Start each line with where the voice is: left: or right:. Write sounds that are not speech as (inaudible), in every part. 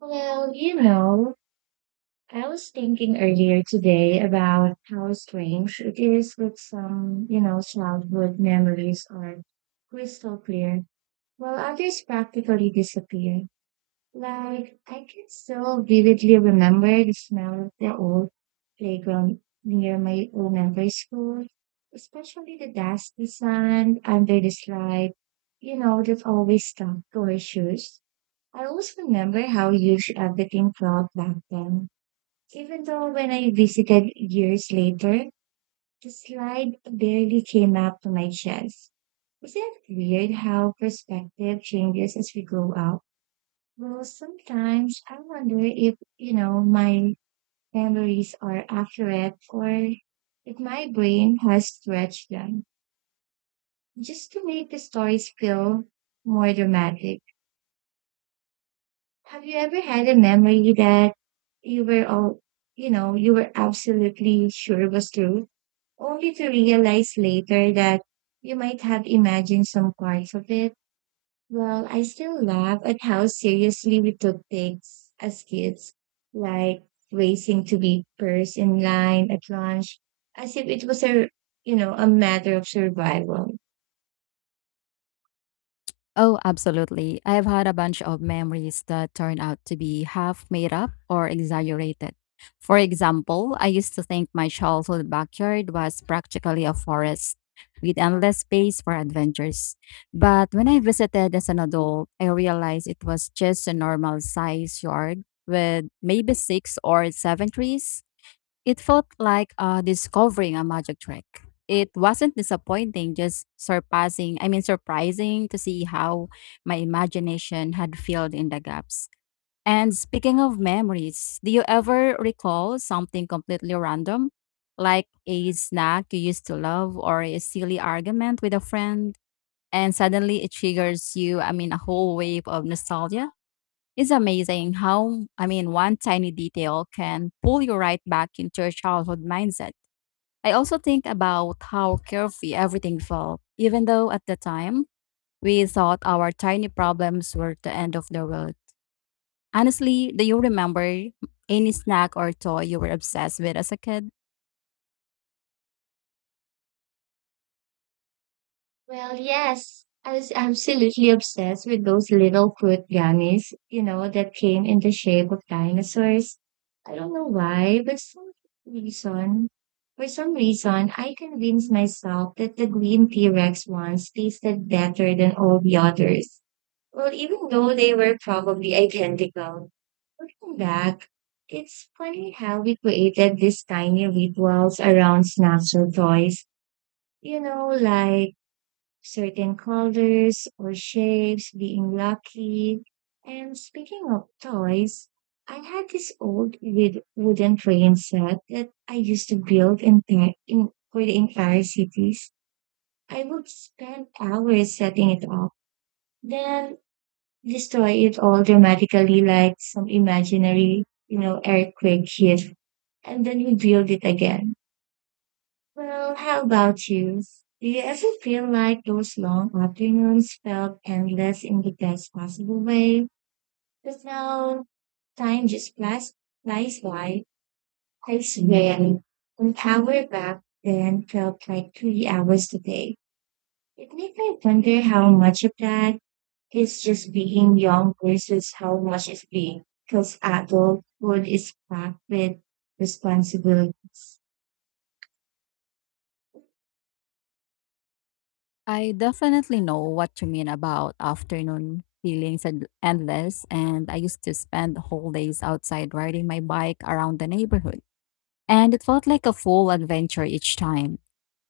right: Well, you know, I was thinking earlier today about how strange it is that some, childhood memories are crystal clear, while others practically disappear. Like, I can still vividly remember the smell of the old playground near my elementary school, especially the dusty sand under the slide, that always stuck to our shoes. I always remember how huge everything felt back then. Even though when I visited years later, the slide barely came up to my chest. Isn't it weird how perspective changes as we grow up? Well, sometimes I wonder if, my memories are accurate or if my brain has stretched them just to make the stories feel more dramatic. Have you ever had a memory that you were all, you were absolutely sure was true, only to realize later that you might have imagined some parts of it? Well, I still laugh at how seriously we took things as kids, like racing to be first in line at lunch, as if it was a, a matter of survival.
left: Oh, absolutely. I've had a bunch of memories that turn out to be half made up or exaggerated. For example, I used to think my childhood backyard was practically a forest with endless space for adventures. But when I visited as an adult, I realized it was just a normal size yard with maybe six or seven trees it felt like discovering a magic trick. It wasn't disappointing, just surprising to see how my imagination had filled in the gaps. And speaking of memories, do you ever recall something completely random, like a snack you used to love or a silly argument with a friend? And suddenly it triggers a whole wave of nostalgia? It's amazing how one tiny detail can pull you right back into your childhood mindset. I also think about how carefree everything felt, even though at the time we thought our tiny problems were the end of the world. Honestly, do you remember any snack or toy you were obsessed with as a kid?
right: Well, yes, I was absolutely obsessed with those little fruit gummies, that came in the shape of dinosaurs. I don't know why, but reason, for some reason, I convinced myself that the green T-Rex ones tasted better than all the others. Well, even though they were probably identical. Looking back, it's funny how we created these tiny rituals around snacks or toys. You know, like certain colors or shapes being lucky. And speaking of toys, I had this old with wooden train set that I used to build in, in for the entire cities. I would spend hours setting it up, then destroy it all dramatically like some imaginary, earthquake hit, and then we build it again. Well, how about you? Do you ever feel like those long afternoons felt endless in the best possible way? But now time just flies by. I swear, an hour back then felt like 3 hours today. It makes me wonder how much of that is just being young versus how much is being because adulthood is packed with responsibilities.
left: I definitely know what you mean about afternoon feelings and endless, and I used to spend whole days outside riding my bike around the neighborhood. And it felt like a full adventure each time.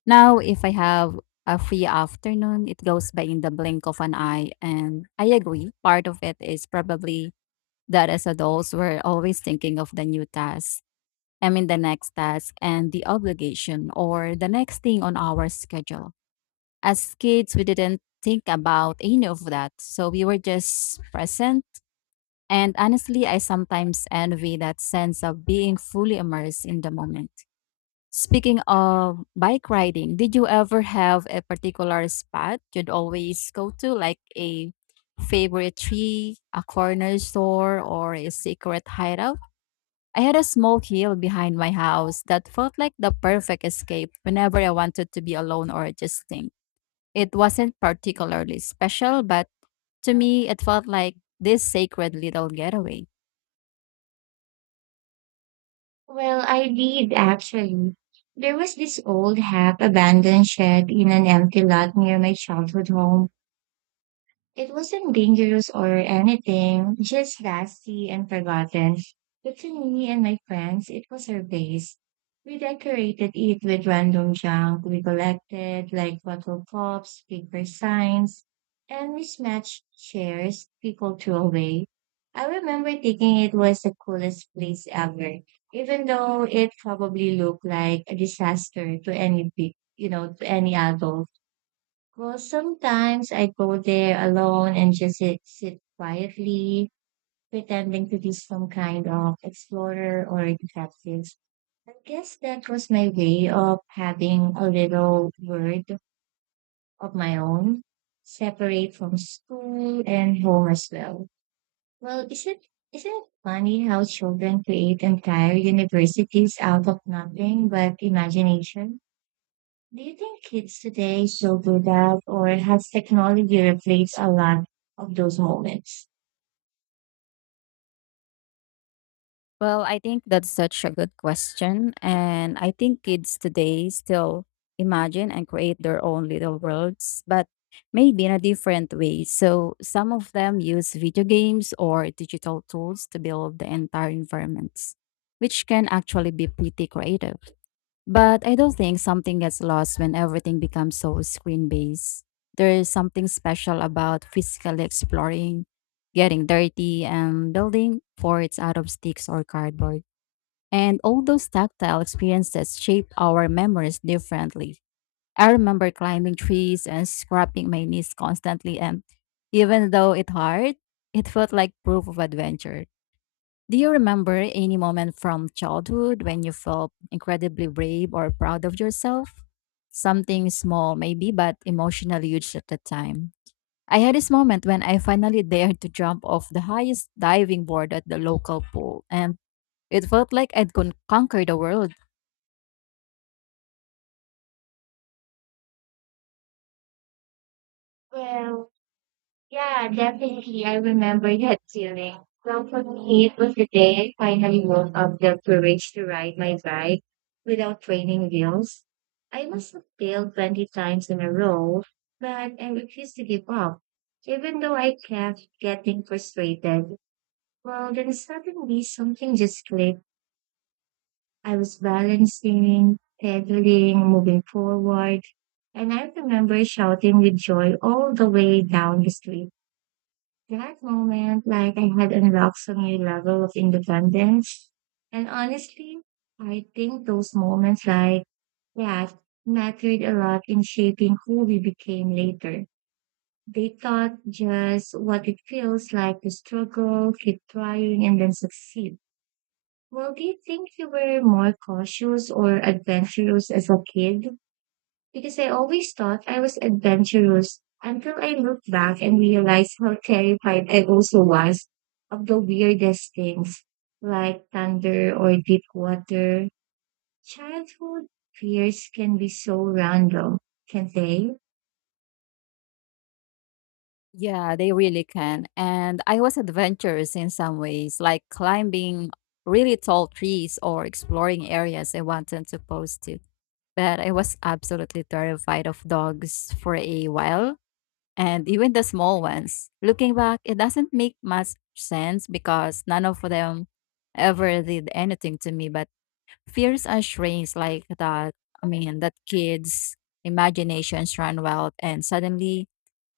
left: Now, if I have a free afternoon, it goes by in the blink of an eye. And I agree, part of it is probably that as adults, we're always thinking of the new the next task and the obligation or the next thing on our schedule. As kids, we didn't think about any of that. So we were just present. And honestly, I sometimes envy that sense of being fully immersed in the moment. Speaking of bike riding, did you ever have a particular spot you'd always go to, like a favorite tree, a corner store, or a secret hideout? I had a small hill behind my house that felt like the perfect escape whenever I wanted to be alone or just think. It wasn't particularly special, but to me, it felt like this sacred little getaway.
right: Well, I did actually. There was this old half abandoned shed in an empty lot near my childhood home. It wasn't dangerous or anything, just dusty and forgotten. But to me and my friends, it was our base. We decorated it with random junk we collected, like bottle cups, paper signs, and mismatched chairs people threw away. I remember thinking it was the coolest place ever, even though it probably looked like a disaster to any, to any adult. Well, sometimes I go there alone and just sit quietly, pretending to be some kind of explorer or detective. I guess that was my way of having a little world of my own, separate from school and home as well. Well, isn't it funny how children create entire universities out of nothing but imagination? Do you think kids today still do that, or has technology replaced a lot of those moments?
left: Well, I think that's such a good question. And I think kids today still imagine and create their own little worlds, but maybe in a different way. So some of them use video games or digital tools to build the entire environments, which can actually be pretty creative. But I don't think something gets lost when everything becomes so screen based. There is something special about physically exploring, getting dirty, and building forts out of sticks or cardboard. And all those tactile experiences shape our memories differently. I remember climbing trees and scraping my knees constantly, and even though it hurt, it felt like proof of adventure. Do you remember any moment from childhood when you felt incredibly brave or proud of yourself? Something small, maybe, but emotionally huge at the time. I had this moment when I finally dared to jump off the highest diving board at the local pool, and it felt like conquer the world.
right: Well, yeah, definitely. I remember that feeling. Well, for me, it was the day I finally woke up the courage to ride my bike without training wheels. I must have failed 20 times in a row, but I refused to give up. Even though I kept getting frustrated, well, then suddenly something just clicked. I was balancing, pedaling, moving forward, and I remember shouting with joy all the way down the street. That moment, like I had unlocked some new level of independence. And honestly, I think those moments like that mattered a lot in shaping who we became later. They taught just what it feels like to struggle, keep trying, and then succeed. Well, do you think you were more cautious or adventurous as a kid? Because I always thought I was adventurous until I looked back and realized how terrified I also was of the weirdest things like thunder or deep water. Childhood fears can be so random, can't they?
left: Yeah, they really can. And I was adventurous in some ways, like climbing really tall trees or exploring areas I wanted to post to. But I was absolutely terrified of dogs for a while, and even the small ones. Looking back, it doesn't make much sense because none of them ever did anything to me. But fears are strange like that. Kids' imaginations run wild, and suddenly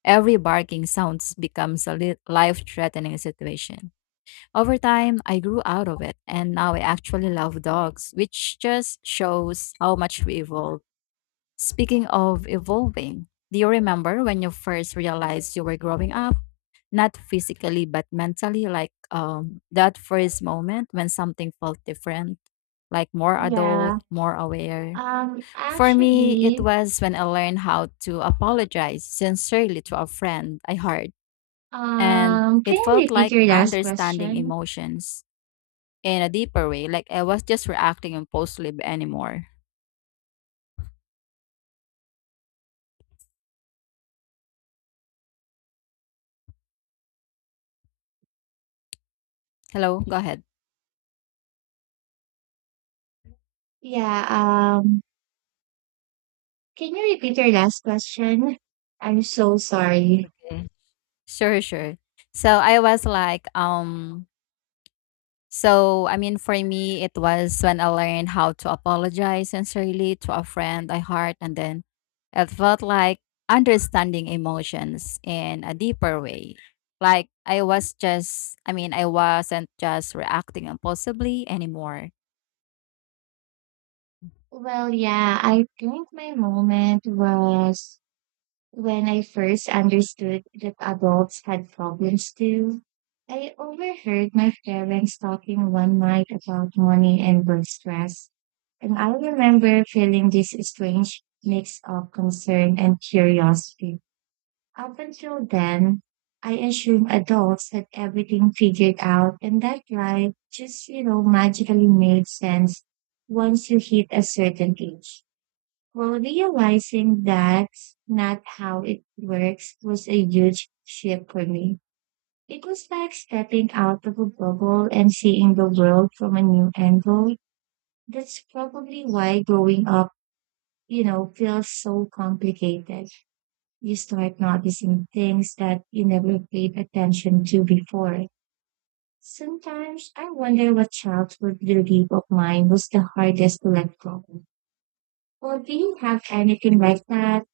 left: every barking sounds becomes a life-threatening situation. Over time, I grew out of it, and now I actually love dogs, which just shows how much we evolved. Speaking of evolving, do you remember when you first realized you were growing up, not physically but mentally, like that first moment when something felt different, like more adult,
right: Yeah.
left: more aware?
right: Um
left: For me, it
right: actually,
left: was when I learned how to apologize sincerely to a friend I hurt, and
right: can
left: it
right: you
left: felt
right: repeat
left: like
right: your last
left: understanding
right: question?
left: emotions in a deeper way, like I was just reacting impulsively anymore. Hello, go ahead.
right: Yeah, um can you repeat your last question? I'm so sorry.
left: Sure, sure. So I was like, so I mean, For me, it was when I learned how to apologize sincerely to a friend I hurt, and then it felt like understanding emotions in a deeper way. I wasn't just reacting impulsively anymore.
right: Well, yeah, I think my moment was when I first understood that adults had problems too. I overheard my parents talking one night about money and work stress, and I remember feeling this strange mix of concern and curiosity. Up until then, I assumed adults had everything figured out, and that life just, magically made sense once you hit a certain age. Well, realizing that's not how it works was a huge shift for me. It was like stepping out of a bubble and seeing the world from a new angle. That's probably why growing up, feels so complicated. You start noticing things that you never paid attention to before. Sometimes I wonder what childhood belief of mine was the hardest to let go. Or do you have anything like that?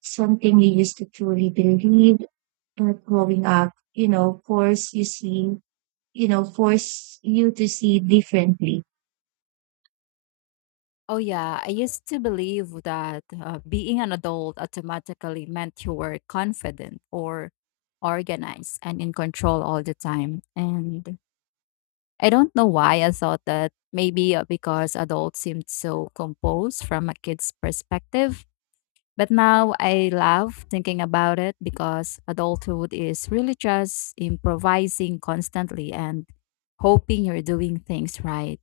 right: Something you used to truly believe. But growing up, force you to see differently.
left: Oh, yeah. I used to believe that being an adult automatically meant you were confident or organized and in control all the time. And I don't know why I thought that maybe because adults seemed so composed from a kid's perspective. But now I love thinking about it because adulthood is really just improvising constantly and hoping you're doing things right.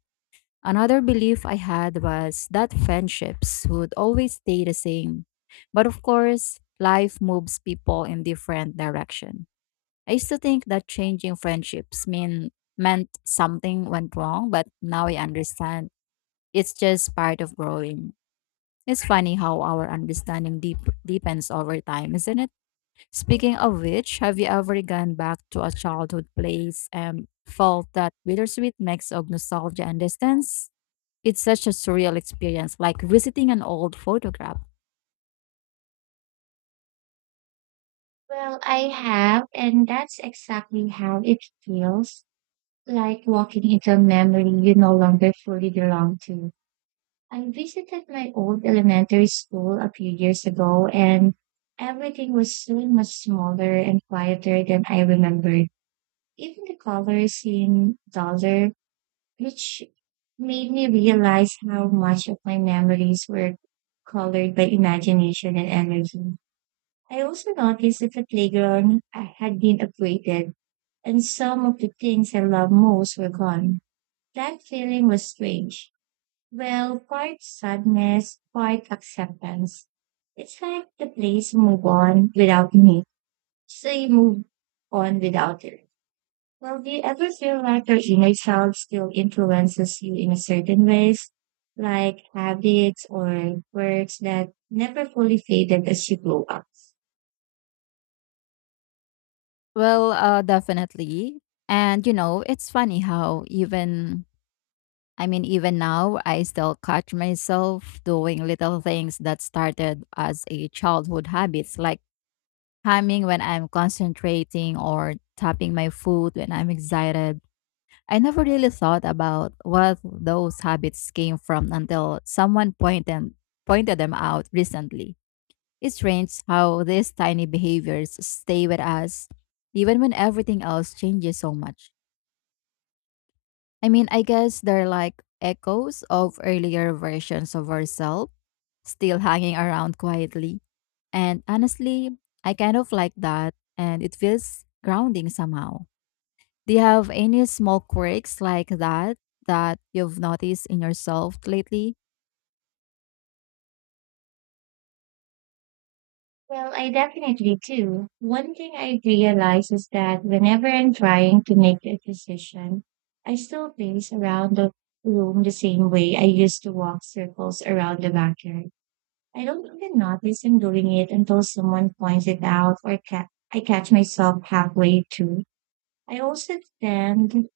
left: Another belief I had was that friendships would always stay the same. But of course, life moves people in different direction. I used to think that changing friendships mean meant something went wrong, but now I understand it's just part of growing. It's funny how our deepens over time, isn't it? Speaking of which, have you ever gone back to a childhood place and felt that bittersweet mix of nostalgia and distance? It's such a surreal experience, like visiting an old photograph.
right: Well, I have, and that's exactly how it feels like walking into a memory you no longer fully belong to. I visited my old elementary school a few years ago, and everything was so much smaller and quieter than I remembered. Even the colors seemed duller which made me realize how much of my memories were colored by imagination and energy. I also noticed that the playground I had been upgraded, and some of the things I loved most were gone. That feeling was strange. Well, part sadness, part acceptance. It's like the place moved on without me, so you move on without it. Well, do you ever feel like your inner child still influences you in a certain ways, like habits or words that never fully faded as you grow up?
left: Well, definitely. And you know, it's funny how even now I still catch myself doing little things that started as a childhood habits, like humming when I'm concentrating or tapping my foot when I'm excited. I never really thought about what those habits came from until someone pointed them out recently. It's strange how these tiny behaviors stay with us even when everything else changes so much. I mean, I guess they're like echoes of earlier versions of ourselves still hanging around quietly. And honestly, I kind of like that and it feels grounding somehow. Do you have any small quirks like that that you've noticed in yourself lately?
right: Well, I definitely do. One thing I realize is that whenever I'm trying to make a decision, I still pace around the room the same way I used to walk circles around the backyard. I don't even notice I'm doing it until someone points it out or I catch myself halfway too. I also tend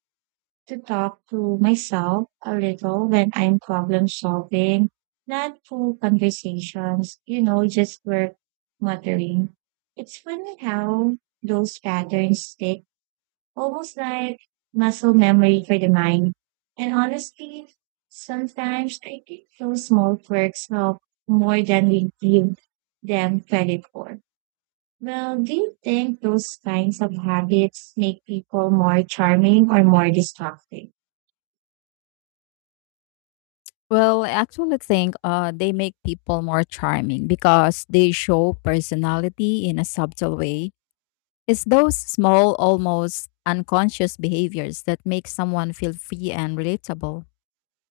right: to talk to myself a little when I'm problem solving, not full conversations, just work muttering. It's funny how those patterns stick, almost like muscle memory for the mind. And honestly, sometimes I think those small quirks help more than we give them credit for. Well, do you think those kinds of habits make people more charming or more destructive?
left: Well, I actually think they make people more charming because they show personality in a subtle way. It's those small, almost unconscious behaviors that make someone feel free and relatable.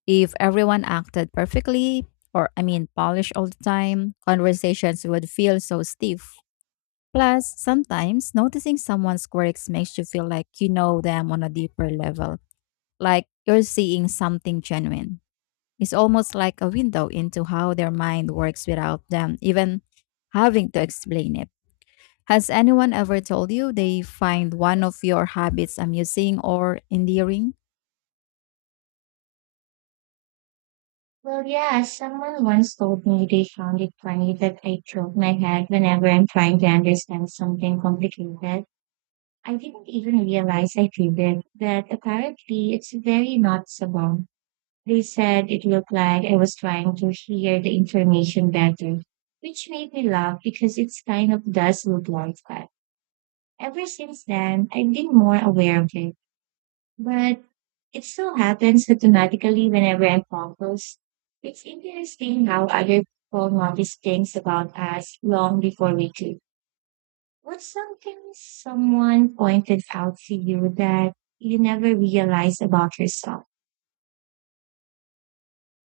left: If everyone acted perfectly, or I mean, polished all the time, conversations would feel so stiff. Plus, sometimes noticing someone's quirks makes you feel like you know them on a deeper level, like you're seeing something genuine. It's almost like a window into how their mind works without them even having to explain it. Has anyone ever told you they find one of your habits amusing or endearing?
right: Well, yeah, someone once told me they found it funny that I tilt my head whenever I'm trying to understand something complicated. I didn't even realize I did it, but apparently it's very noticeable. They said it looked like I was trying to hear the information better, which made me laugh because it kind of does look like that. Ever since then, I've been more aware of it, but it still happens automatically whenever I'm focused. It's interesting how other people notice things about us long before we do. What's something someone pointed out to you that you never realized about yourself?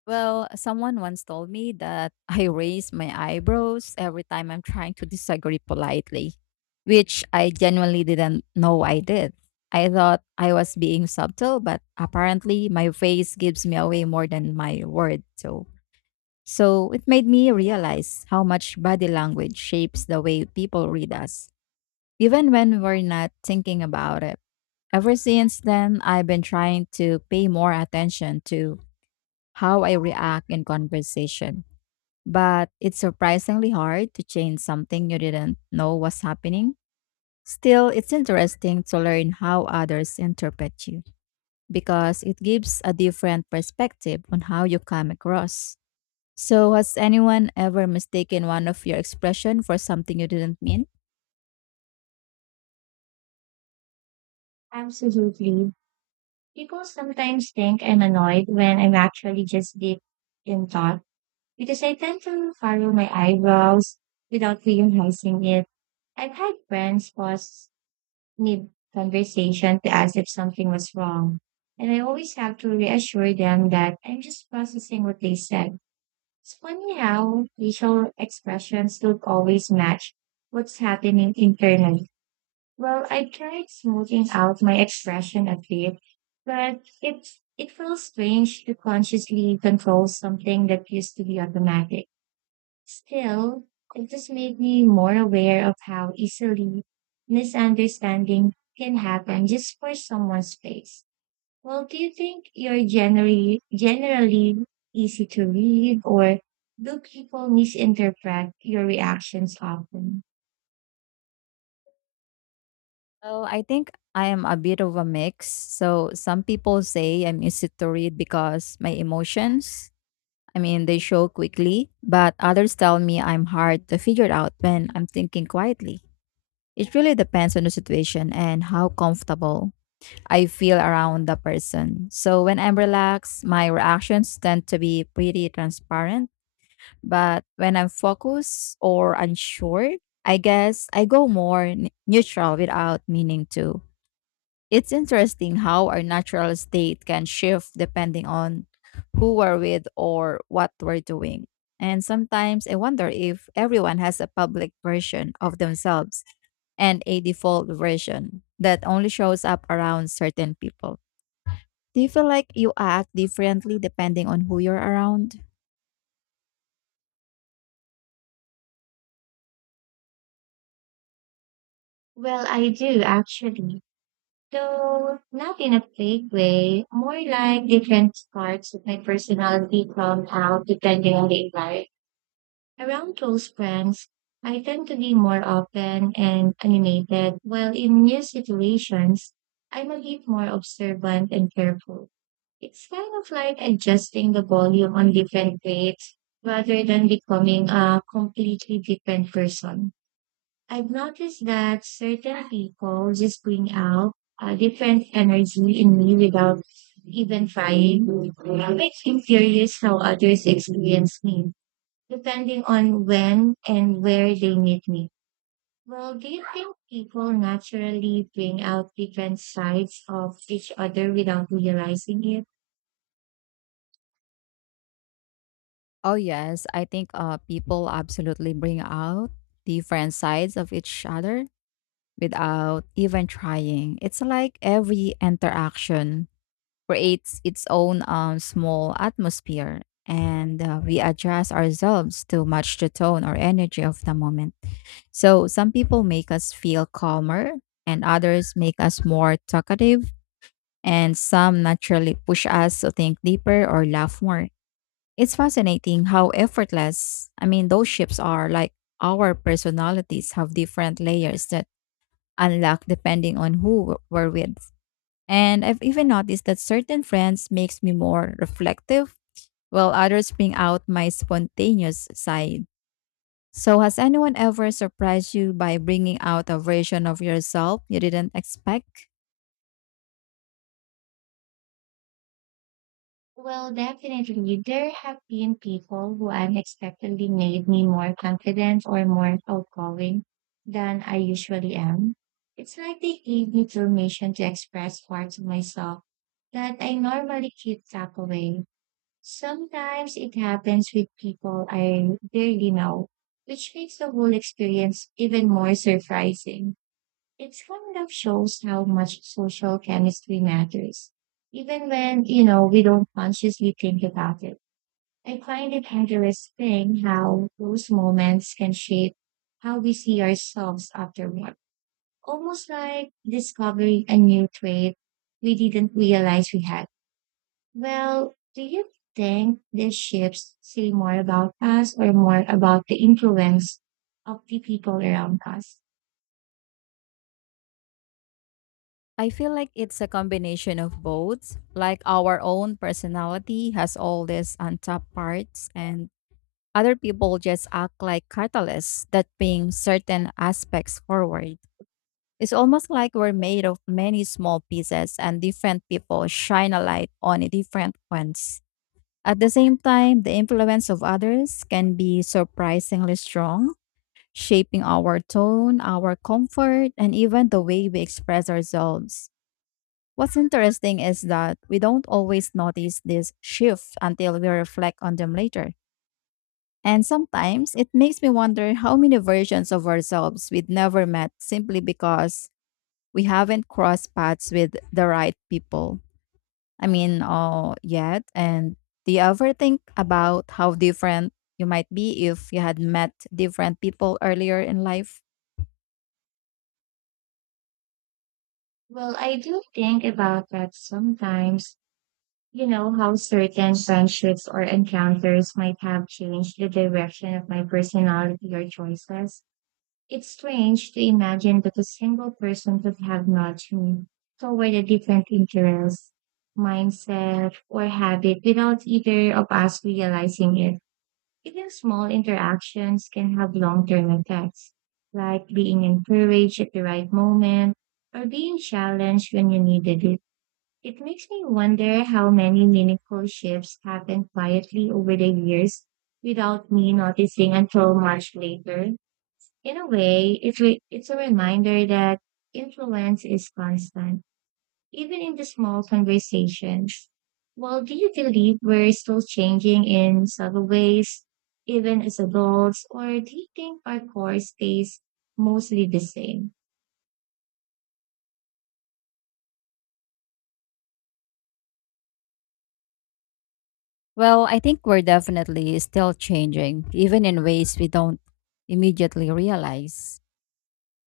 left: Well, someone once told me that (laughs) I raise my eyebrows every time I'm trying to disagree politely, which I genuinely didn't know I did. I thought I was being subtle, but apparently my face gives me away more than my word. So it made me realize how much body language shapes the way people read us, even when we're not thinking about it. Ever since then, I've been trying to pay more attention to how I react in conversation. But it's surprisingly hard to change something you didn't know was happening. Still, it's interesting to learn how others interpret you because it gives a different perspective on how you come across. So, has anyone ever mistaken one of your expression for something you didn't mean?
right: Absolutely. People sometimes think I'm annoyed when I'm actually just deep in thought because I tend to furrow my eyebrows without realizing it. I've had friends pause mid conversation to ask if something was wrong, and I always have to reassure them that I'm just processing what they said. It's funny how facial expressions don't always match what's happening internally. Well, I tried smoothing out my expression a bit, but it feels strange to consciously control something that used to be automatic. Still, it just made me more aware of how easily misunderstanding can happen just for someone's face. Well, do you think you're generally easy to read, or do people misinterpret your reactions often?
left: Well, I think I am a bit of a mix. So, some people say I'm easy to read because my they show quickly, but others tell me I'm hard to figure out when I'm thinking quietly. It really depends on the situation and how comfortable I feel around the person. So when I'm relaxed, my reactions tend to be pretty transparent, but when I'm focused or unsure, I guess I go more neutral without meaning to. It's interesting how our natural state can shift depending on who we're with or what we're doing. And sometimes I wonder if everyone has a public version of themselves and a default version that only shows up around certain people. Do you feel like you act differently depending on who you're around?
right: Well, I do actually. So not in a fake way, more like different parts of my personality come out depending on the environment. Around close friends, I tend to be more open and animated, while in new situations, I'm a bit more observant and careful. It's kind of like adjusting the volume on different rates rather than becoming a completely different person. I've noticed that certain people just bring out a different energy in me without even trying. It makes me curious how others experience me, depending on when and where they meet me. Well, do you think people naturally bring out different sides of each other without realizing it?
left: Oh, yes. I think people absolutely bring out different sides of each other without even trying. It's like every interaction creates its own small atmosphere, and we adjust ourselves to match the tone or energy of the moment. So, some people make us feel calmer, and others make us more talkative, and some naturally push us to think deeper or laugh more. It's fascinating how those shifts are like our personalities have different layers that unlock depending on who we're with. And I've even noticed that certain friends makes me more reflective, while others bring out my spontaneous side. So has anyone ever surprised you by bringing out a version of yourself you didn't expect?
right: Well, definitely. There have been people who unexpectedly made me more confident or more outgoing than I usually am. It's like they gave me permission to express parts of myself that I normally keep tucked away. Sometimes it happens with people I barely know, which makes the whole experience even more surprising. It's kind of shows how much social chemistry matters, even when, we don't consciously think about it. I find it interesting how those moments can shape how we see ourselves afterward. Almost like discovering a new trait we didn't realize we had. Well, do you think these shifts say more about us or more about the influence of the people around us?
left: I feel like it's a combination of both. Like our own personality has all these untapped parts and other people just act like catalysts that bring certain aspects forward. It's almost like we're made of many small pieces, and different people shine a light on a different ones. At the same time, the influence of others can be surprisingly strong, shaping our tone, our comfort, and even the way we express ourselves. What's interesting is that we don't always notice this shift until we reflect on them later. And sometimes it makes me wonder how many versions of ourselves we'd never met simply because we haven't crossed paths with the right people. Yet. And do you ever think about how different you might be if you had met different people earlier in life?
right: Well, I do think about that sometimes. You know, how certain friendships or encounters might have changed the direction of my personality or choices. It's strange to imagine that a single person could have nudged me toward a different interest, mindset, or habit without either of us realizing it. Even small interactions can have long term effects, like being encouraged at the right moment or being challenged when you needed it. It makes me wonder how many meaningful shifts happen quietly over the years without me noticing until much later. In a way, it's a reminder that influence is constant even in the small conversations. Well, do you believe we're still changing in subtle ways, even as adults, or do you think our core stays mostly the same?
left: Well, I think we're definitely still changing, even in ways we don't immediately realize.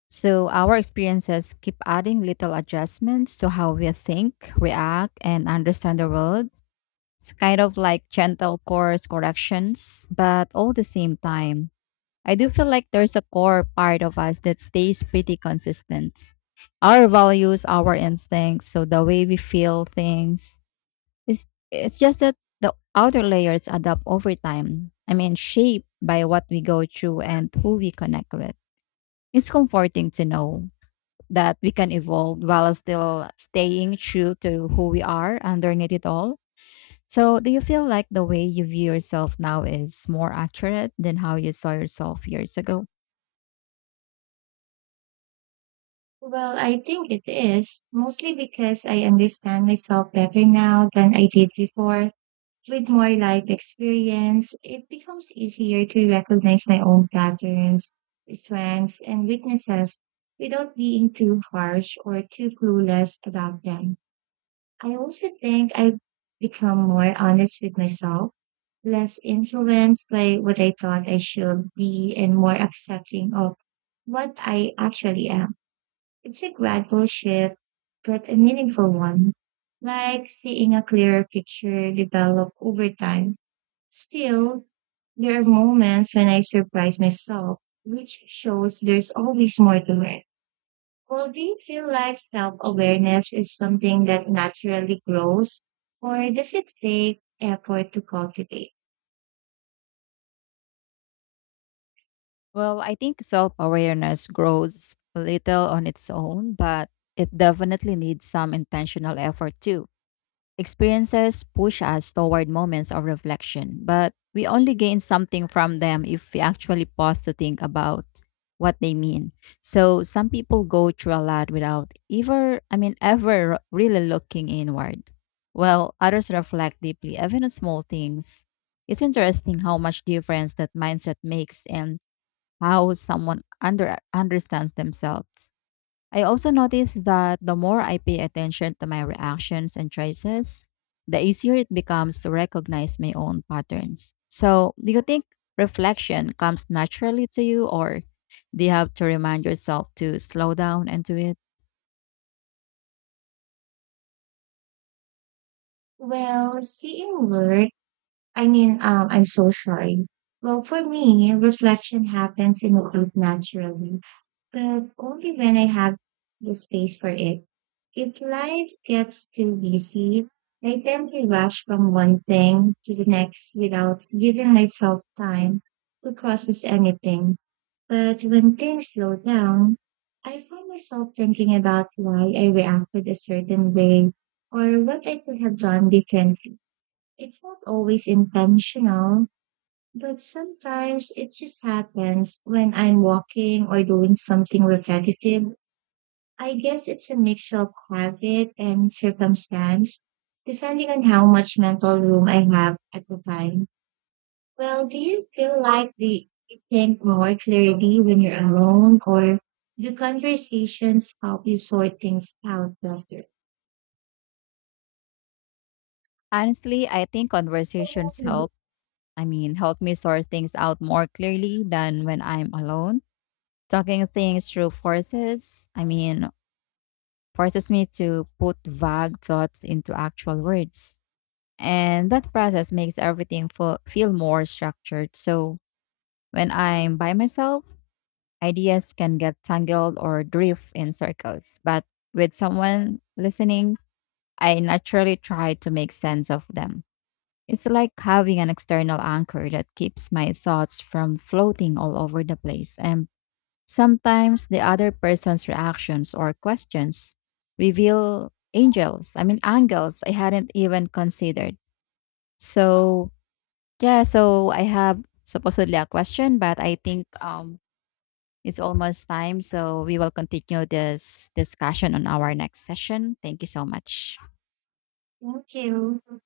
left: So, our experiences keep adding little adjustments to how we think, react, and understand the world. It's kind of like gentle course corrections, but all the same time. I do feel like there's a core part of us that stays pretty consistent. Our values, our instincts, so the way we feel things. It's just that the outer layers adapt over time. I mean, shaped by what we go through and who we connect with. It's comforting to know that we can evolve while still staying true to who we are underneath it all. So, do you feel like the way you view yourself now is more accurate than how you saw yourself years ago?
right: Well, I think it is, mostly because I understand myself better now than I did before. With more life experience, it becomes easier to recognize my own patterns, strengths, and weaknesses without being too harsh or too clueless about them. I also think I've become more honest with myself, less influenced by what I thought I should be, and more accepting of what I actually am. It's a gradual shift, but a meaningful one, like seeing a clearer picture develop over time. Still, there are moments when I surprise myself, which shows there's always more to learn. Well, do you feel like self awareness is something that naturally grows, or does it take effort to cultivate?
left: Well, I think self awareness grows a little on its own, but it definitely needs some intentional effort too. Experiences push us toward moments of reflection, but we only gain something from them if we actually pause to think about what they mean. So some people go through a lot without ever really looking inward. Well, others reflect deeply, even on small things. It's interesting how much difference that mindset makes and how someone understands themselves. I also notice that the more I pay attention to my reactions and choices, the easier it becomes to recognize my own patterns. So, do you think reflection comes naturally to you or do you have to remind yourself to slow down and do it?
right: Well, seeing work, I mean, I'm so sorry. Well, for me, reflection happens in a group naturally, but only when I have the space for it. If life gets too busy, I tend to rush from one thing to the next without giving myself time to process anything. But when things slow down, I find myself thinking about why I reacted a certain way or what I could have done differently. It's not always intentional, but sometimes it just happens when I'm walking or doing something repetitive. I guess it's a mix of habit and circumstance, depending on how much mental room I have at the time. Well, do you feel like you think more clearly when you're alone, or do conversations help you sort things out better?
left: Honestly, I think conversations
right: Thank
left: help. Help me sort things out more clearly than when I'm alone. Talking things through forces, I mean, forces me to put vague thoughts into actual words. And that process makes everything feel more structured. So when I'm by myself, ideas can get tangled or drift in circles. But with someone listening, I naturally try to make sense of them. It's like having an external anchor that keeps my thoughts from floating all over the place. And sometimes the other person's reactions or questions reveal angles I hadn't even considered. So, yeah, so I have supposedly a question, but I think it's almost time. So, we will continue this discussion on our next session. Thank you so much.
right: you.